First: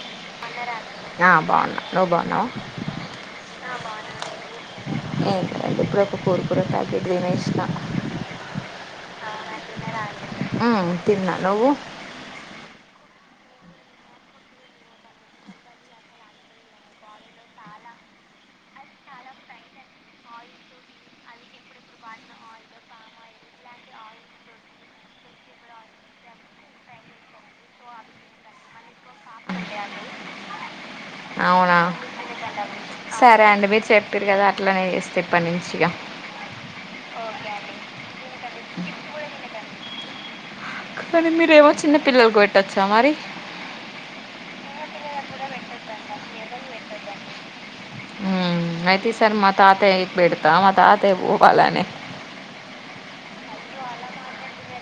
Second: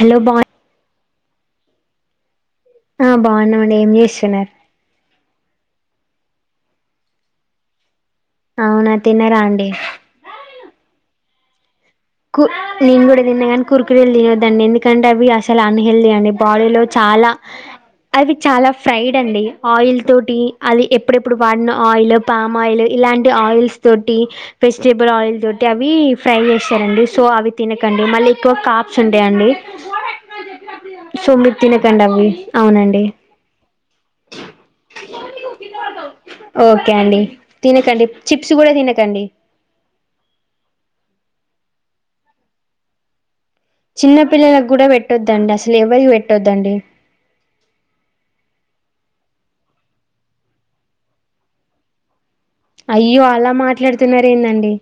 Hello బాన్ ఆ బాగున్నా, నువ్వు బాగున్నవ? ఆ బాగున్నమండి, ఏం చేస్తున్నరు? అండి ఇప్పుడే ఒక కురుకురే ప్యాకెట్ తినేసిన. అవునా తిన్నారా అండి? మ్మ్, తిన్నా నువ్వు కు నేను కూడా తిన్నా గని కురుకురేలు తినొద్దండి, ఎందుకంటే అవి అసలు అన్హెల్దీ అండి బాడీలో చా లా అవి చాలా ఫ్రైడ్ అండి, ఆయిల్ తోటి అది ఎప్పుడెప్పుడు వాడిన ఆయిల్, పామ్ ఆయిల్ ఇలాంటి ఆయిల్స్ తోటి, వెజిటేబుల్ ఆయిల్ తోటి అవి ఫ్రై చేస్ రండి సో అవి తినకండి మళ్ళీ ఎక్కువ కాప్స్ ఉంటయండి. అవునా, సరే అండి మీరు చెప్పిర్రు కదా అట్లనే చేస్త ఇప్పటి నుంచి ఇగా ఓకే అండి తినకండి, చిప్స్ కూడా తినకండి. కానీ మీరేమో చిన్న పిల్లలకు పెట్టొచ్చా మరి? చిన్న పిల్లలకు కూడా పెట్టొద్దండి అసలు ఎవరికి పెట్టొద్దండి. మ్మ్, అయితే ఈసారి మా తాతయ్యకి పెడతా, మా తాతయ్య పోవాలని అయ్యో అలా మాట్లాడుతున్నారు ఏందండి?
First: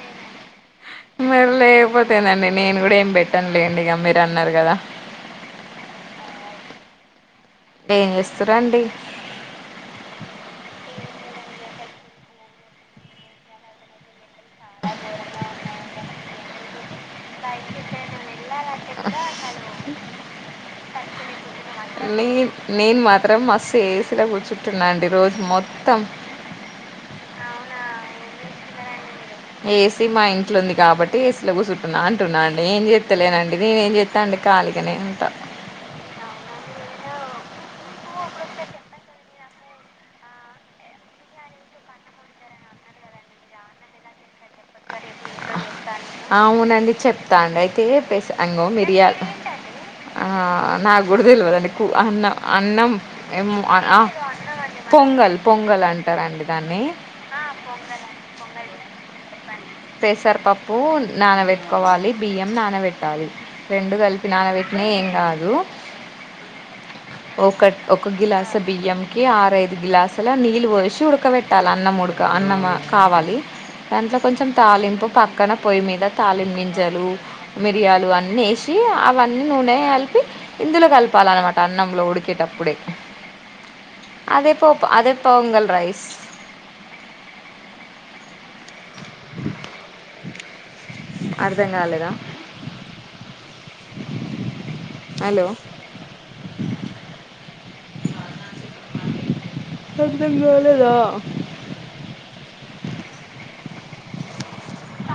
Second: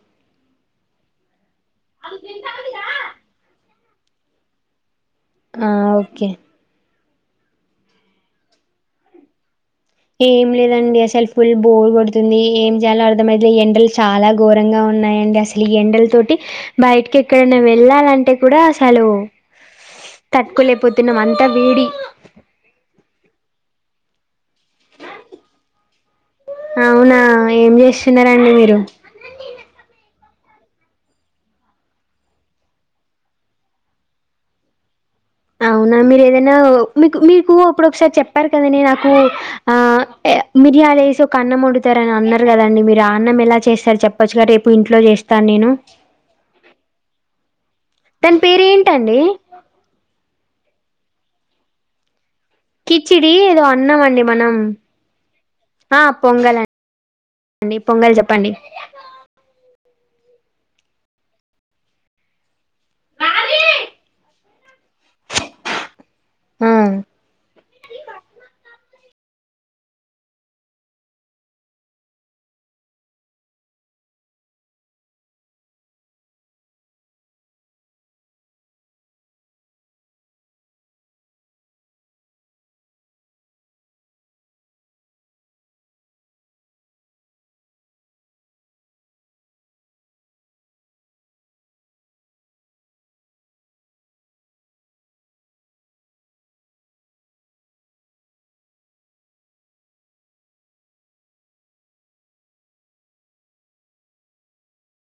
మరి లేకపోతే ఏందండి నేను కూడా ఏం పెట్టనులేండి ఇగ మీరు అన్నారు కదా. ఆ ఓకే ఏం చేస్తురండి? ఏం లేదండి అసలు ఫుల్ బోర్ కొడుతుంది, ఏం చేయాలో అర్థమైతలేదు, ఎండలు చాలా ఘోరంగా ఉన్నాయి. అండి అసలు ఈ ఎండల తోటి బయటకి ఎక్కడన్నా వెళ్ళాలంటే కూడా అసలు తట్టుకోలేకపోతున్నాం అంతా వేడి నే నేను మాత్రం మస్తు ఏ సీల కూర్చుంటున్నా అండి రోజు మొత్తం. అవునా ఏం చేస్తున్నారండి మీరు? ఏ సి మా ఇంట్లో ఉంది కాబట్టి ఏసిలో కూసుంటున్నా అంటున్నా అండి, ఏం చేత్తలేనండి నేనే ఏం చేత్త అండి. ఖాళీగనే ఉంటా. మీరు ఏదైనా మీకు మీకు అప్పుడొకసారి చెప్పారు కదండి నాకు ఆ ఏ మీర్ చెప్ ఏ- చారేసి ఒక అన్నం వండుతారు అని అన్నరు కదండి మీరు ఆ అన్నం ఎలా చేస్తారు చెప్పచ్చుగా రేపు ఇంట్లో చేస్తాను నేను. అవునండి చెప్తాండి. ఇదే పేస్ దాని అంగో మిర్యాల్ పేరేంటండి ఆ నాకు కూడా తెలివదండి కూ అన్న అన్నం కిచిడి ఏదో ఏమ అన్నామండి మనం పొంగల్ పొంగల్ అంటారండి దాన్ని నీ పొంగల్ చెప్పండి. పెసరపప్పు నానబెట్టుకోవాలి, బియ్యం నానబెట్టాలి, రెండు కలిపి నానబెట్టి ఏం కాదు ఆ ఒక ఒక కిలో అంత బియ్యం కి ఆరుఐదు పది గ్లాసులో నీళ్ళు పోసి ఉడకబెట్టాలి అన్నం ఉడికాక అన్నం కావాలి దాంట్లో కొంచెం తాలింపు పక్కన పొయ్యి మీద తాలింపు గింజలు మిరియాలు అన్నీ వేసి అవన్నీ నూనె కలిపి ఇందులో కలపాలన్నమాట. అన్నంలో ఉడికేటప్పుడే అదే పో అదే పోంగల్ రైస్. అర్థం కాలేదా? హలో! అర్థం కాలేదా? [inaudible]